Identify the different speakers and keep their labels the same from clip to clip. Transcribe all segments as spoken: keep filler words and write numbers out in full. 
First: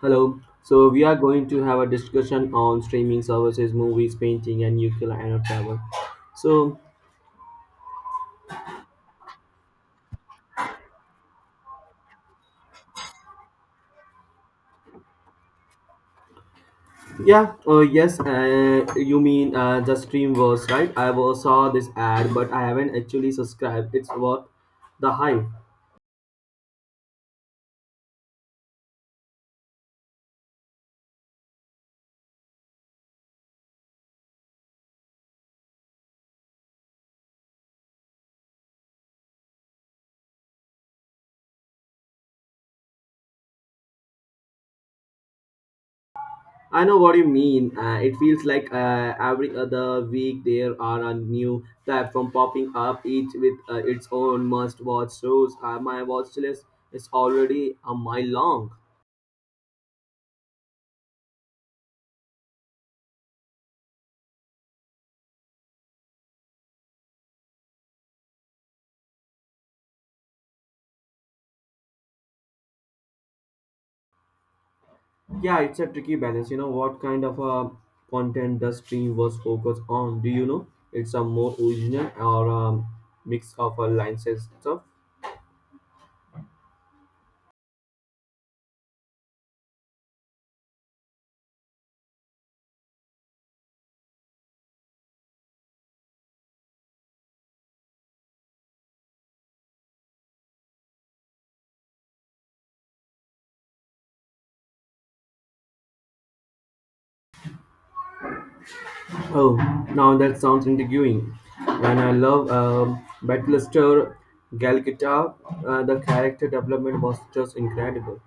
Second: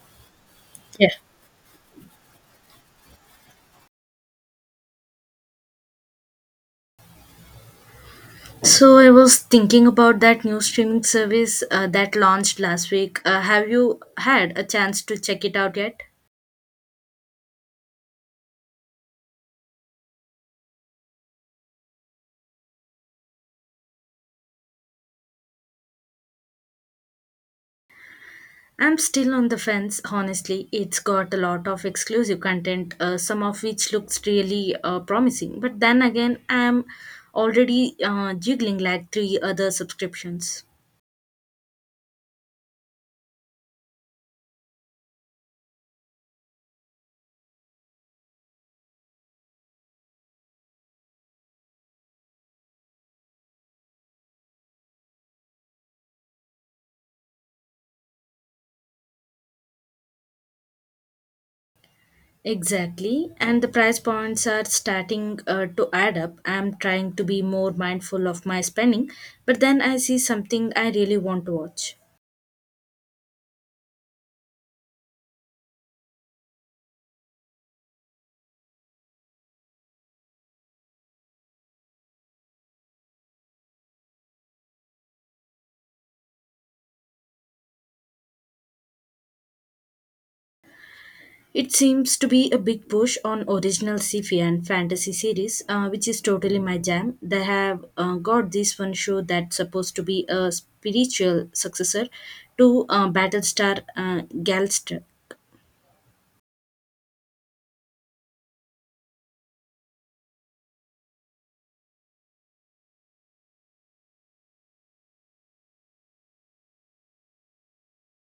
Speaker 1: Hello. So we
Speaker 2: Yeah.
Speaker 1: are going to have a discussion on streaming services, movies, painting, and nuclear and travel. So
Speaker 2: So I was thinking about that new streaming service uh, that launched last week. Uh, have you had a chance to check it out yet?
Speaker 1: yeah, uh, yes, uh, you mean uh, the Streamverse, right? I was, saw this ad, but I haven't actually subscribed. It's worth the hype.
Speaker 2: I'm still on the fence, honestly. It's got a lot of exclusive content, uh, some of which looks really uh, promising. But then again, I'm already uh, juggling like three other subscriptions.
Speaker 1: I know what you mean. Uh, it feels like uh, every other week there are a new platform popping up, each with uh, its own must-watch shows. Uh, my watch list is already a mile long.
Speaker 2: Exactly, and the price points are starting uh, to add up. I'm trying to be more mindful of my spending, but then I see something I really want to watch.
Speaker 1: Yeah, it's a tricky balance. You know, what kind of uh, content the stream was focused on? Do you know? It's a more original or um, mix of uh, licenses stuff.
Speaker 2: It seems to be a big push on original sci-fi and fantasy series, uh, which is totally my jam. They have uh, got this one show that's supposed to be a spiritual successor to uh, Battlestar uh, Galactica.
Speaker 1: Oh, now that sounds intriguing. And I love um, Battlestar Galgita. Uh, the character development was just incredible.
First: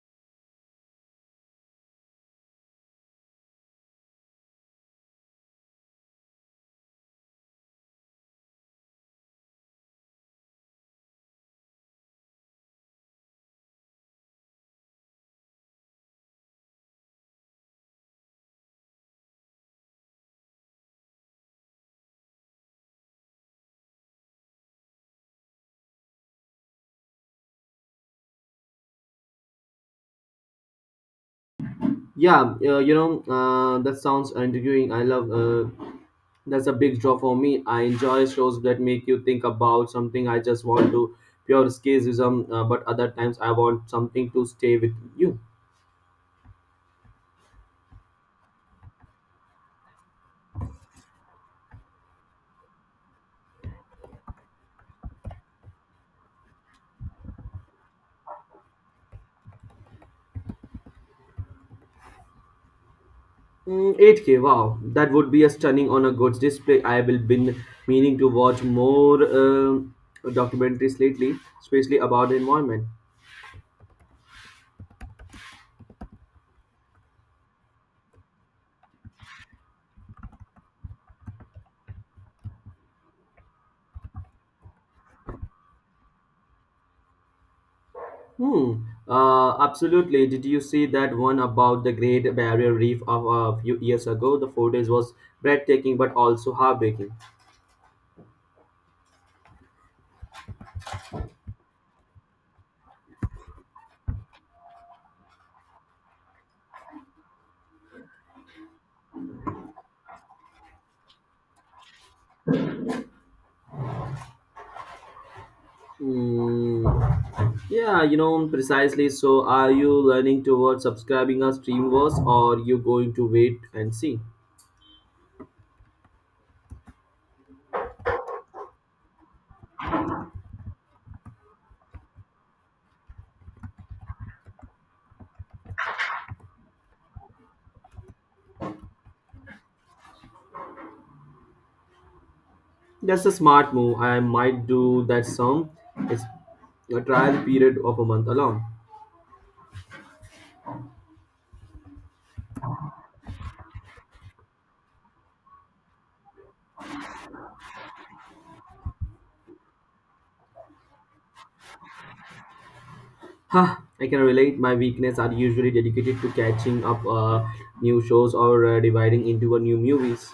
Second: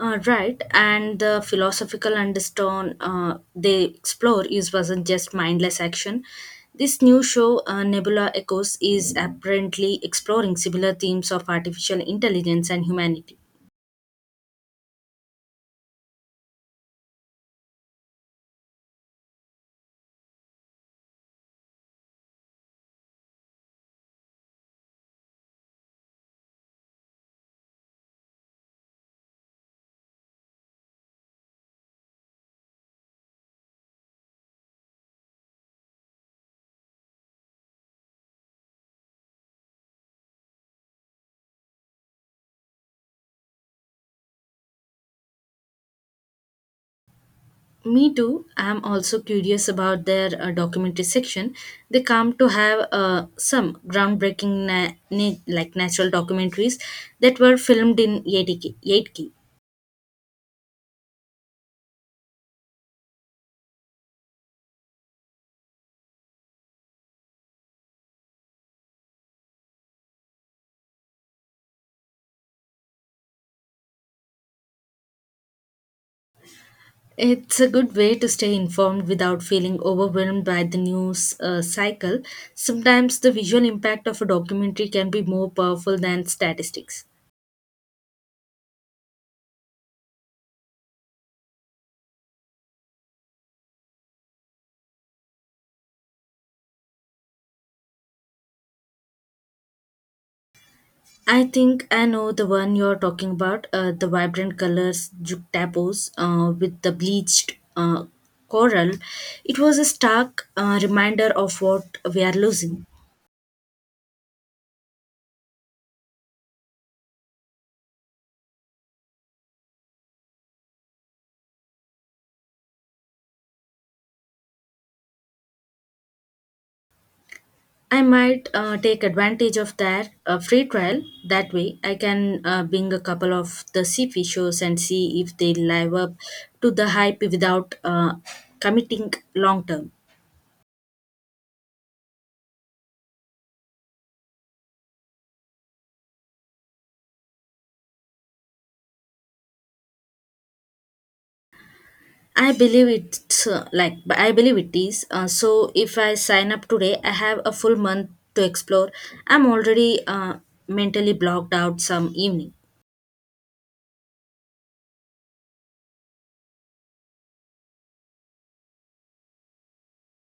Speaker 2: Uh, right, and the philosophical undertone uh, they explore is wasn't just mindless action. This new show, uh, Nebula Echoes, is apparently exploring similar themes of artificial intelligence and humanity.
Speaker 1: Yeah, uh, you know, uh, that sounds intriguing. I love uh, that's a big draw for me. I enjoy shows that make you think about something. I just want to pure escapism, uh, but other times I want something to stay with you.
Speaker 2: Me too. I'm also curious about their uh, documentary section. They come to have uh, some groundbreaking, na- na- like natural documentaries that were filmed in eight K. eight K.
Speaker 1: Mm, eight K, wow, that would be a stunning on a goods display. I will been meaning to watch more um documentaries lately, especially about the environment.
Speaker 2: It's a good way to stay informed without feeling overwhelmed by the news uh, cycle. Sometimes the visual impact of a documentary can be more powerful than statistics.
Speaker 1: Hmm. Uh, absolutely. Did you see that one about the Great Barrier Reef of a few years ago? The footage was breathtaking, but also heartbreaking.
Speaker 2: I think I know the one you're talking about, uh, the vibrant colors juxtapose uh, with the bleached uh, coral. It was a stark uh, reminder of what we are losing.
Speaker 1: Mm, yeah, you know, precisely. So, are you learning towards subscribing a Streamverse or you going to wait and see?
Speaker 2: I might uh, take advantage of that uh, free trial. That way, I can uh, bring a couple of the seafish shows and see if they live up to the hype without uh, committing long term.
Speaker 1: That's a smart move. I might do that some. It's a trial period of a month alone.
Speaker 2: I believe it's uh, like but I believe it is. Uh, so if I sign up today, I have a full month to explore. I'm already uh, mentally blocked out some evening.
Speaker 1: Huh, I can relate. My weekends are usually dedicated to catching up uh, new shows or uh, dividing into a new movies.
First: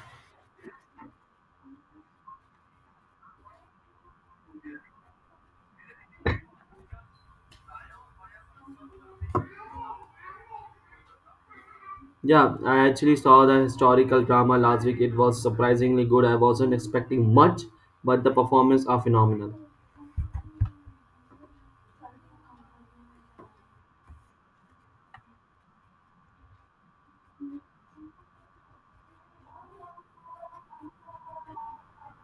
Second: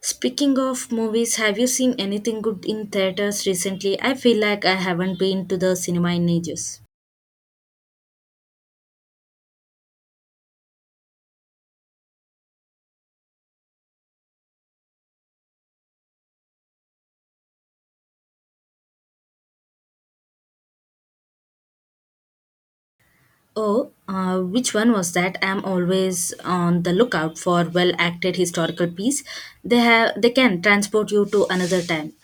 Speaker 2: Speaking of movies, have you seen anything good in theaters recently? I feel like I haven't been to the cinema in ages.
Speaker 1: Yeah, I actually saw the historical drama last week. It was surprisingly good. I wasn't expecting much, but the performances are phenomenal.
Speaker 2: Oh, uh, which one was that? I'm always on the lookout for well-acted historical piece. They have they can transport you to another time.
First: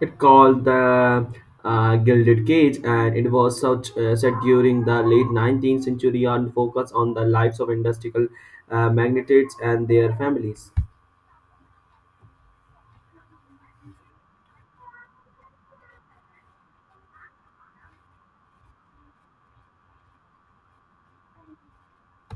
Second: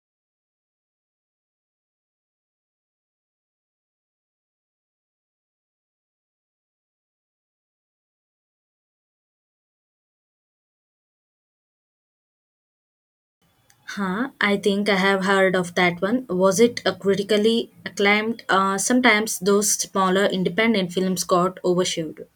Speaker 1: It called the uh, Gilded Cage, and it was such, uh, set during the late nineteenth century and focused on the lives of industrial uh, magnates and their families.
Speaker 2: Huh, I think I have heard of that one. Was it a critically acclaimed? Uh, sometimes those smaller independent films got overshadowed.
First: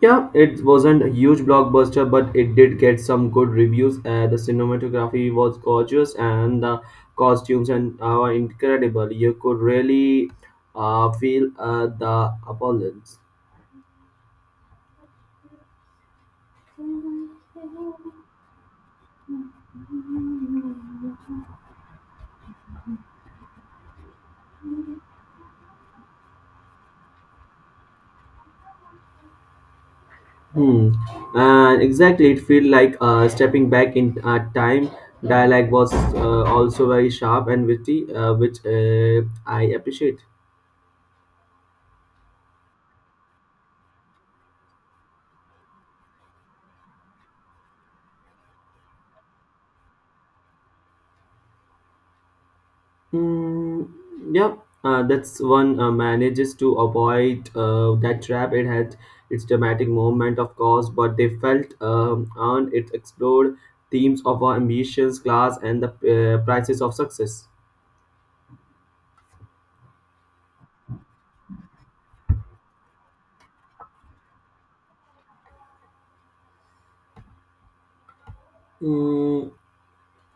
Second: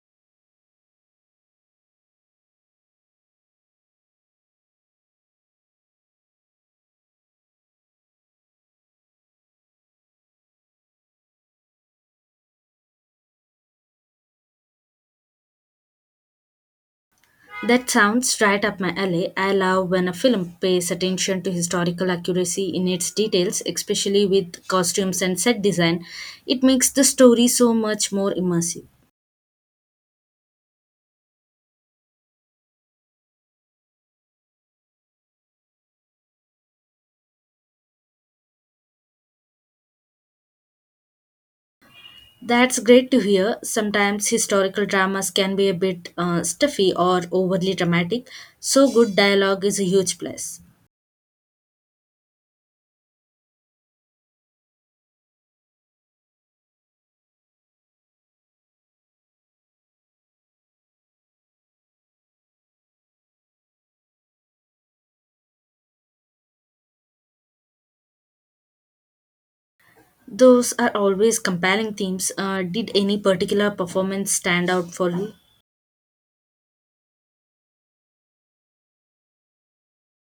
Speaker 1: Yeah, it wasn't a huge blockbuster, but it did get some good reviews. Uh, the cinematography was gorgeous, and the costumes and are incredible. You could really uh, feel uh, the opulence.
Speaker 2: That sounds right up my alley. I love when a film pays attention to historical accuracy in its details, especially with costumes and set design. It makes the story so much more immersive.
Speaker 1: Hmm. And exactly, it felt like uh, stepping back in uh, time. Dialogue was uh, also very sharp and witty, uh, which uh, I appreciate.
Speaker 2: That's great to hear. Sometimes historical dramas can be a bit uh, stuffy or overly dramatic, so good dialogue is a huge plus.
Speaker 1: Hmm, yeah, uh, that's one uh, manages to avoid uh, that trap. It had its dramatic moment, of course, but they felt um, earned. It explored themes of our ambitions, class, and the uh, prices of success.
Speaker 2: Those are always compelling themes. Uh, did any particular performance stand out for you?
Speaker 1: Hmm,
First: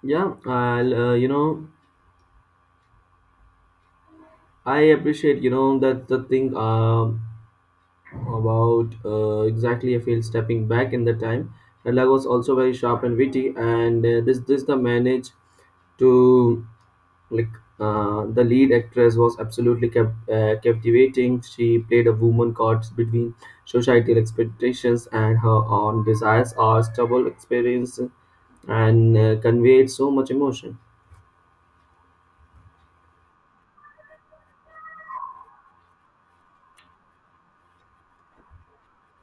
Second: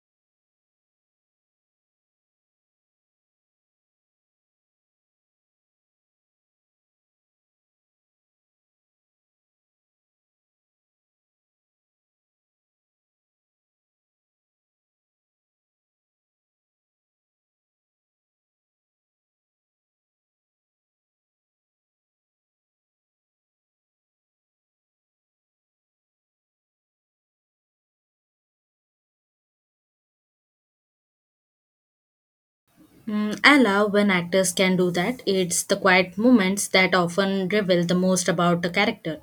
Speaker 1: yeah, I'll, uh, you know. I appreciate, you know, that's the thing um, about uh, exactly. I feel stepping back in the time. Adlag was also very sharp and witty, and uh, this this the manage to like uh, the lead actress was absolutely cap- uh, captivating. She played a woman caught between societal expectations and her own desires, or stubborn experience, and uh, conveyed so much emotion.
Speaker 2: Mm, I love when actors can do that. It's the quiet moments that often reveal the most about a character.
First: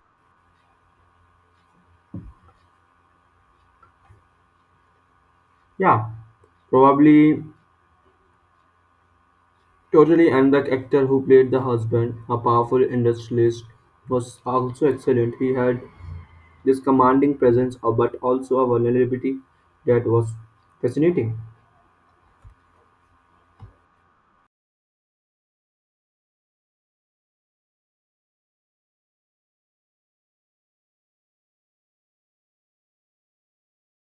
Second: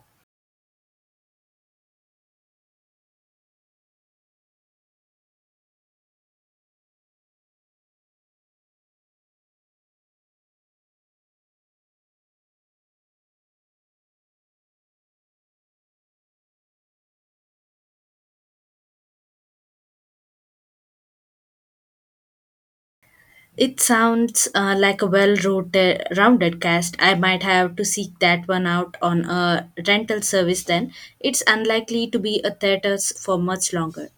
Speaker 1: Yeah, probably. Totally, and the actor who played the husband, a powerful industrialist, was also excellent. He had this commanding presence, uh, but also a vulnerability that was fascinating.
Speaker 2: It sounds uh, like a well rounded cast. I might have to seek that one out on a rental service then. It's unlikely to be a theater for much longer.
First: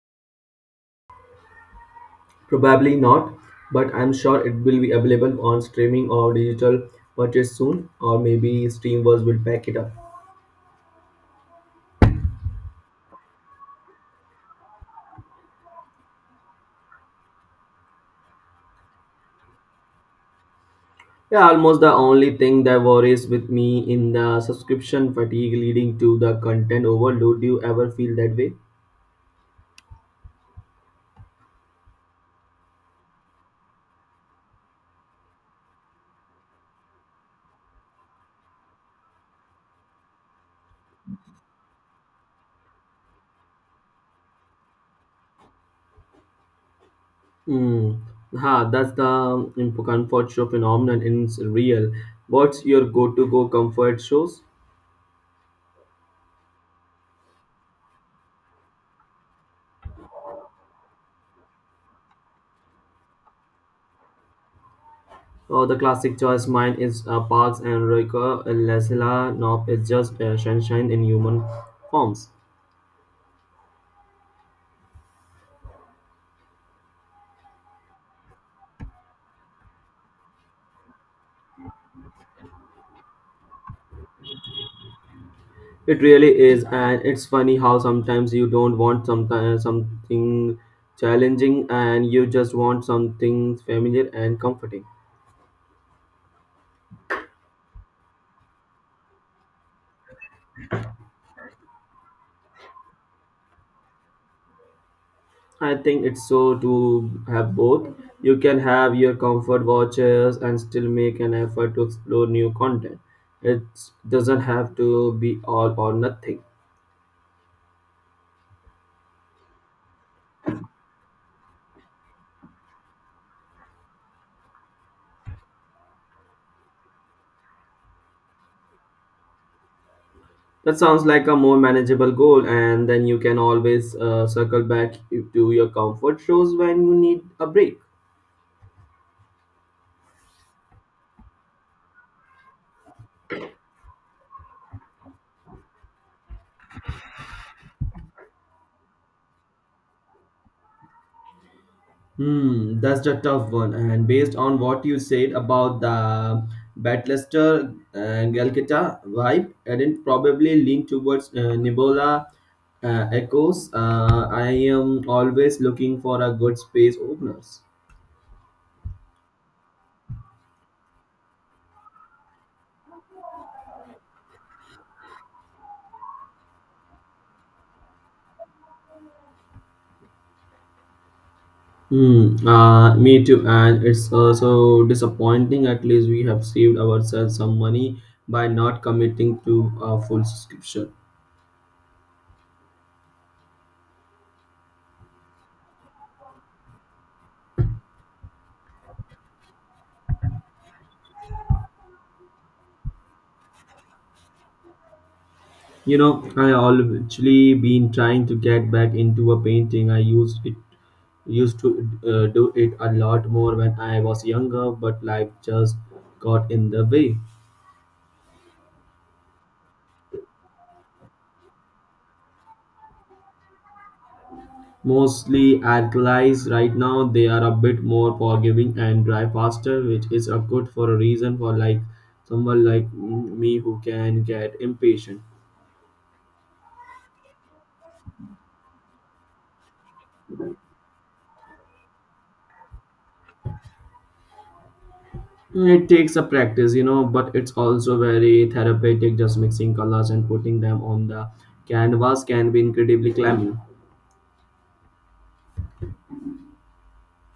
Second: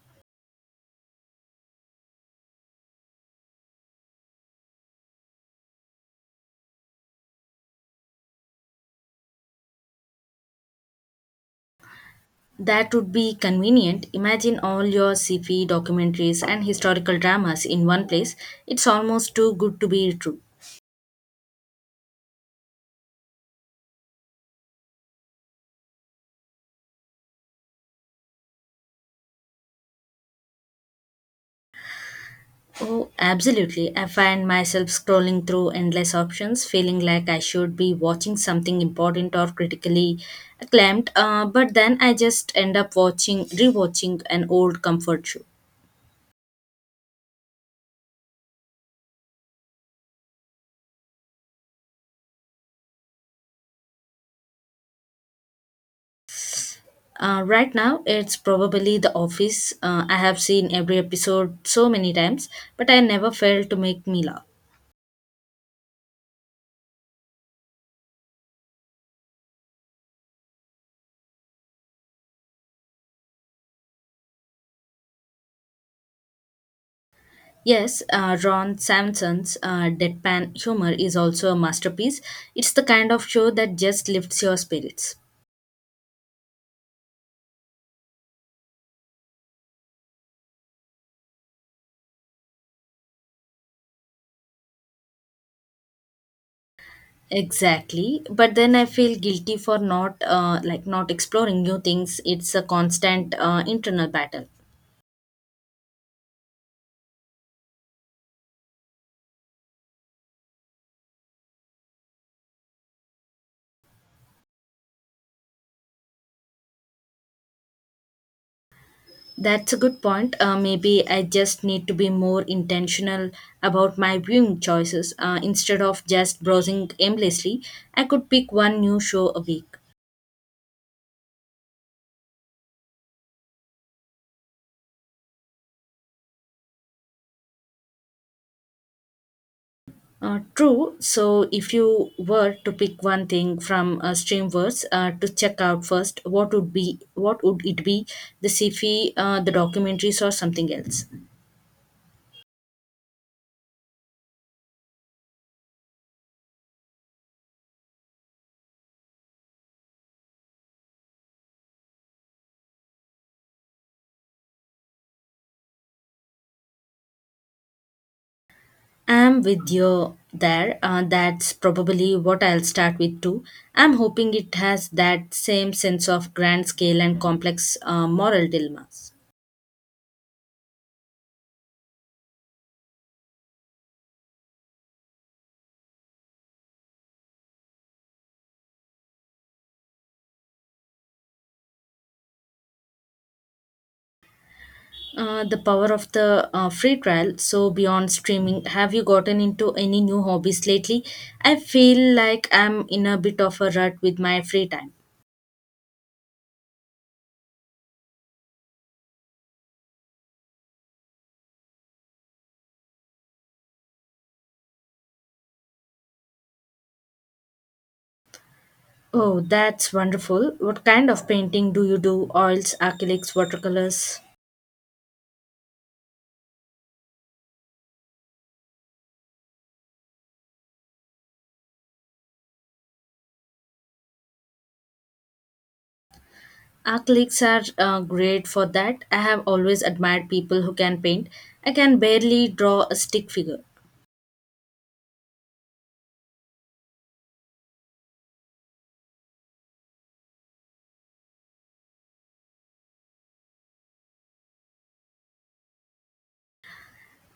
Speaker 1: Probably not, but I'm sure it will be available on streaming or digital purchase soon, or maybe Steamverse will pack it up.
Speaker 2: That would be convenient. Imagine all your sci-fi documentaries and historical dramas in one place. It's almost too good to be true.
Speaker 1: Yeah, almost the only thing that worries with me in the subscription fatigue leading to the content overload. Do you ever feel that way?
Speaker 2: Oh, absolutely. I find myself scrolling through endless options, feeling like I should be watching something important or critically acclaimed, uh, but then I just end up watching, rewatching an old comfort show.
Speaker 1: Mm, ha, that's the imp- comfort show phenomenon in s- real. What's your go-to go comfort shows?
Speaker 2: Uh, right now, it's probably The Office. Uh, I have seen every episode so many times, but I never failed to make me laugh.
Speaker 1: Oh, the classic choice mine is uh, Parks and Rico. Lesla Knope is just uh, sunshine in human forms.
Speaker 2: Yes, uh, Ron Sampson's uh, deadpan humor is also a masterpiece. It's the kind of show that just lifts your spirits.
Speaker 1: It really is, and it's funny how sometimes you don't want sometimes something challenging, and you just want something familiar and comforting.
Speaker 2: Exactly, but then I feel guilty for not uh, like not exploring new things. It's a constant uh, internal battle.
Speaker 1: I think it's so to have both. You can have your comfort watches and still make an effort to explore new content. It doesn't have to be all or nothing.
Speaker 2: That's a good point. Uh, maybe I just need to be more intentional about my viewing choices. Uh, instead of just browsing aimlessly, I could pick one new show a week.
Speaker 1: That sounds like a more manageable goal, and then you can always uh, circle back to your comfort shows when you need a break.
Speaker 2: Uh, true. So, if you were to pick one thing from uh, Streamverse uh, to check out first, what would be what would it be? The sci-fi, uh, the documentaries, or something else?
Speaker 1: Hmm, that's a tough one. And based on what you said about the Battlester uh, Galkata vibe, I'd probably lean towards uh, Nibola uh, Echoes. Uh, I am always looking for a good space openers.
Speaker 2: I'm with you there. Uh, that's probably what I'll start with too. I'm hoping it has that same sense of grand scale and complex uh, moral dilemmas.
Speaker 1: Hmm. Uh, me too. And it's also disappointing. At least we have saved ourselves some money by not committing to a full subscription.
Speaker 2: Uh, the power of the uh, free trial. So, beyond streaming, have you gotten into any new hobbies lately? I feel like I'm in a bit of a rut with my free time.
Speaker 1: You know, I have actually been trying to get back into a painting. I used it used to uh, do it a lot more when I was younger, but life just got in the way.
Speaker 2: Oh, that's wonderful. What kind of painting do you do? Oils, acrylics, watercolors?
Speaker 1: Mostly alkalis right now, they are a bit more forgiving and dry faster, which is a good for a reason for like someone like me who can get impatient.
Speaker 2: Acrylics are uh, great for that. I have always admired people who can paint. I can barely draw a stick figure.
Speaker 1: It takes a practice, you know, but it's also very therapeutic. Just mixing colors and putting them on the canvas can be incredibly clammy.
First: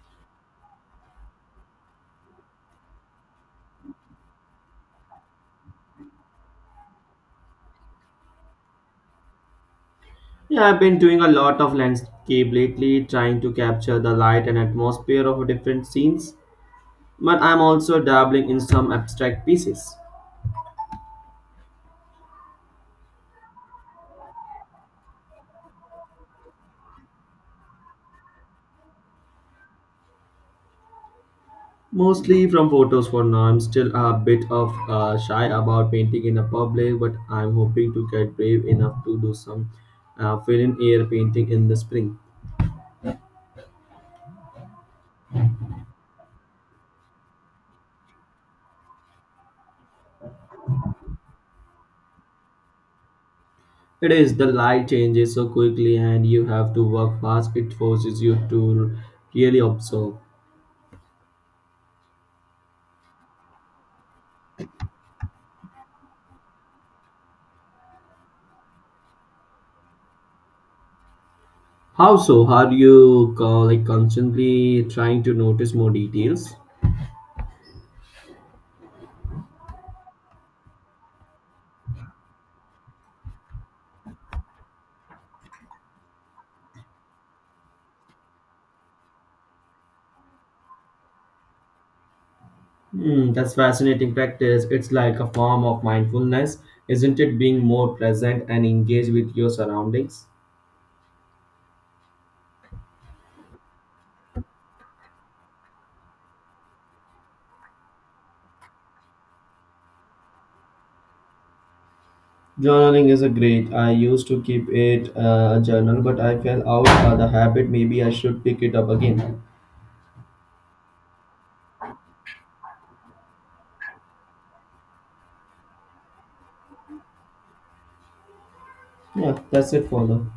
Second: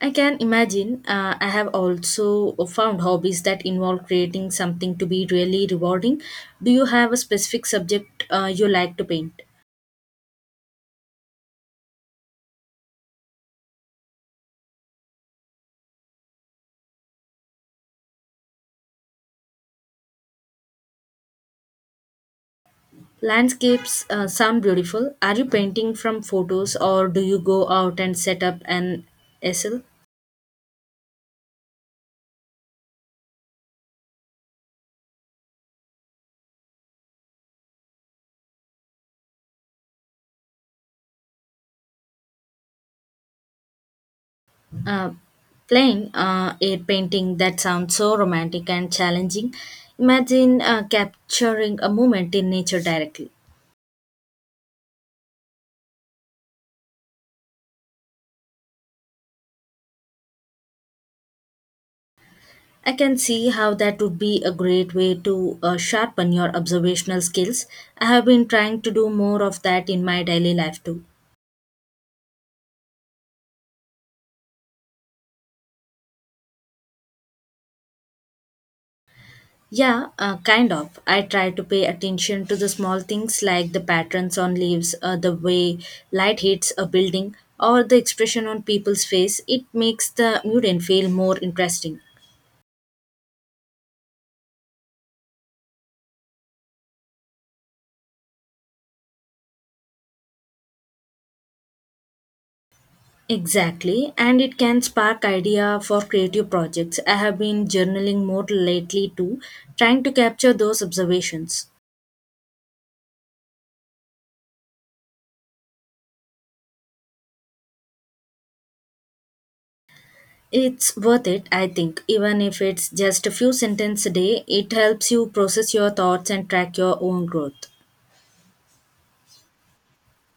Speaker 2: I can imagine. Uh, I have also found hobbies that involve creating something to be really rewarding. Do you have a specific subject uh, you like to paint?
Speaker 1: Yeah, I've been doing a lot of landscape lately, trying to capture the light and atmosphere of different scenes. But I'm also dabbling in some abstract pieces,
Speaker 2: Landscapes uh, sound beautiful. Are you painting from photos or do you go out and set up an easel?
Speaker 1: mostly from photos for now. I'm still a bit of uh, shy about painting in a public, but I'm hoping to get brave enough to do some uh, fill-in air painting in the spring.
Speaker 2: Uh, playing uh, a painting that sounds so romantic and challenging. Imagine uh, capturing a moment in nature directly.
Speaker 1: It is the light changes so quickly and you have to work fast. It forces you to really observe.
Speaker 2: I can see how that would be a great way to uh, sharpen your observational skills. I have been trying to do more of that in my daily life too.
Speaker 1: How so? How do you co- Like constantly trying to notice more details?
Speaker 2: Yeah, uh, kind of. I try to pay attention to the small things like the patterns on leaves, uh, the way light hits a building, or the expression on people's face. It makes the mutant feel more interesting.
Speaker 1: Hmm, that's fascinating practice. It's like a form of mindfulness, isn't it? Being more present and engaged with your surroundings.
Speaker 2: Exactly, and it can spark idea for creative projects. I have been journaling more lately too, trying to capture those observations.
Speaker 1: Journaling is a great. I used to keep it uh, a journal, but I fell out of the habit. Maybe I should pick it up again.
Speaker 2: It's worth it, I think. Even if it's just a few sentences a day, it helps you process your thoughts and track your own growth.
Speaker 1: Yeah, that's it for now.